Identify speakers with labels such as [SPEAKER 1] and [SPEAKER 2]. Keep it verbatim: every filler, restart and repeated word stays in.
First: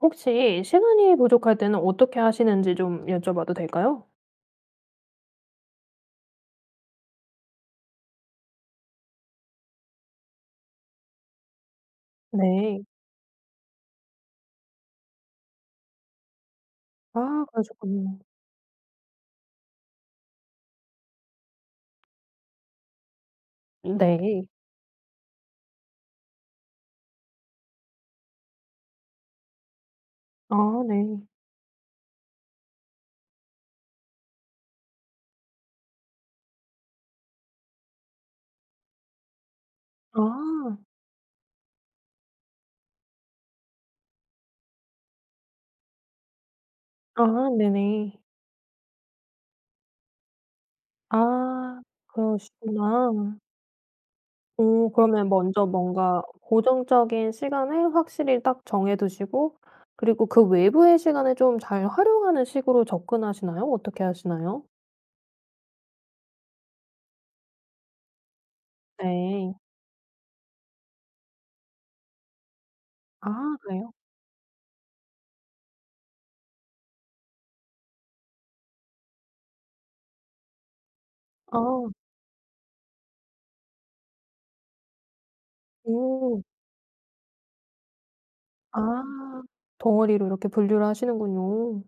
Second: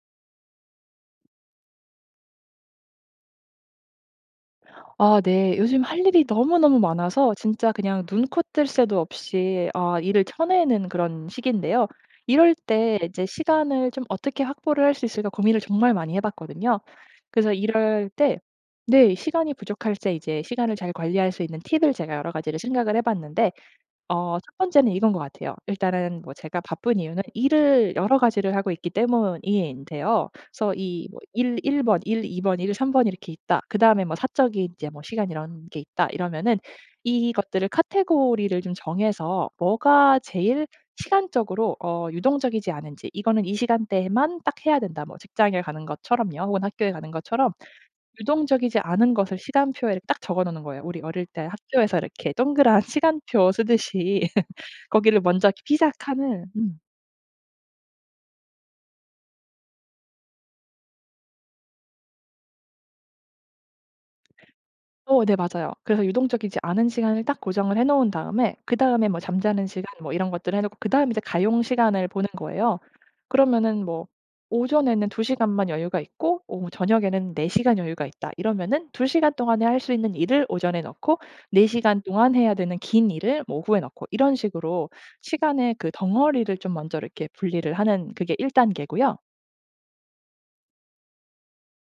[SPEAKER 1] 혹시 시간이 부족할 때는 어떻게 하시는지 좀 여쭤봐도 될까요?
[SPEAKER 2] 아 네. 요즘 할 일이 너무너무 많아서 진짜 그냥 눈코 뜰 새도 없이 아 일을 쳐내는 그런 시기인데요. 이럴
[SPEAKER 1] 네.
[SPEAKER 2] 때 이제 시간을 좀 어떻게 확보를 할 수 있을까 고민을 정말 많이 해 봤거든요.
[SPEAKER 1] 아
[SPEAKER 2] 그래서 이럴
[SPEAKER 1] 그러셨군요.
[SPEAKER 2] 때 네 시간이 부족할 때 이제 시간을 잘 관리할 수 있는 팁을 제가 여러 가지를 생각을 해 봤는데
[SPEAKER 1] 음
[SPEAKER 2] 어
[SPEAKER 1] 네.
[SPEAKER 2] 첫 번째는 이거인 것 같아요. 일단은 뭐 제가 바쁜 이유는 일을 여러 가지를 하고 있기 때문인데요. 그래서
[SPEAKER 1] 아
[SPEAKER 2] 이 뭐
[SPEAKER 1] 네.
[SPEAKER 2] '일 일 번, 일 이 번, 일 삼 번 이렇게 있다.' 그다음에 뭐 '사적인 이제 뭐 시간 이런 게 있다.' 이러면은 이것들을 카테고리를 좀 정해서 뭐가 제일
[SPEAKER 1] 아.
[SPEAKER 2] 시간적으로 어 유동적이지 않은지 '이거는 이 시간대에만 딱 해야 된다.' 뭐 직장에 가는 것처럼요. 혹은 학교에 가는
[SPEAKER 1] 아
[SPEAKER 2] 것처럼
[SPEAKER 1] 네네.
[SPEAKER 2] 유동적이지 않은 것을 시간표에 딱 적어 놓는 거예요. 우리 어릴 때
[SPEAKER 1] 아
[SPEAKER 2] 학교에서 이렇게 동그란
[SPEAKER 1] 그러시구나.
[SPEAKER 2] 시간표 쓰듯이
[SPEAKER 1] 오.
[SPEAKER 2] 거기를
[SPEAKER 1] 그러면
[SPEAKER 2] 먼저 이렇게
[SPEAKER 1] 먼저
[SPEAKER 2] 피자
[SPEAKER 1] 뭔가
[SPEAKER 2] 칸을 음.
[SPEAKER 1] 고정적인 시간을 확실히 딱 정해 두시고 그리고 그 외부의 시간을 좀 잘 활용하는 식으로 접근하시나요? 어떻게 하시나요?
[SPEAKER 2] 어 네. 맞아요. 그래서 유동적이지 않은 시간을 딱 고정을 해 놓은 다음에 그다음에 뭐
[SPEAKER 1] 네.
[SPEAKER 2] 잠자는 시간 뭐 이런 것들을 해 놓고 그다음에 이제 가용 시간을 보는 거예요.
[SPEAKER 1] 아
[SPEAKER 2] 그러면은
[SPEAKER 1] 그래요?
[SPEAKER 2] 뭐 '오전에는 두 시간만 여유가 있고 오후, 저녁에는 네 시간 여유가 있다.' 이러면은 두 시간 동안에 할 수 있는 일을 오전에 넣고 네
[SPEAKER 1] 아.
[SPEAKER 2] 시간 동안 해야 되는 긴 일을 뭐 오후에 넣고 이런 식으로 시간의 그
[SPEAKER 1] 오.
[SPEAKER 2] 덩어리를 좀 먼저 이렇게 분리를 하는 그게 일 단계고요.
[SPEAKER 1] 아 덩어리로 이렇게 분류를 하시는군요.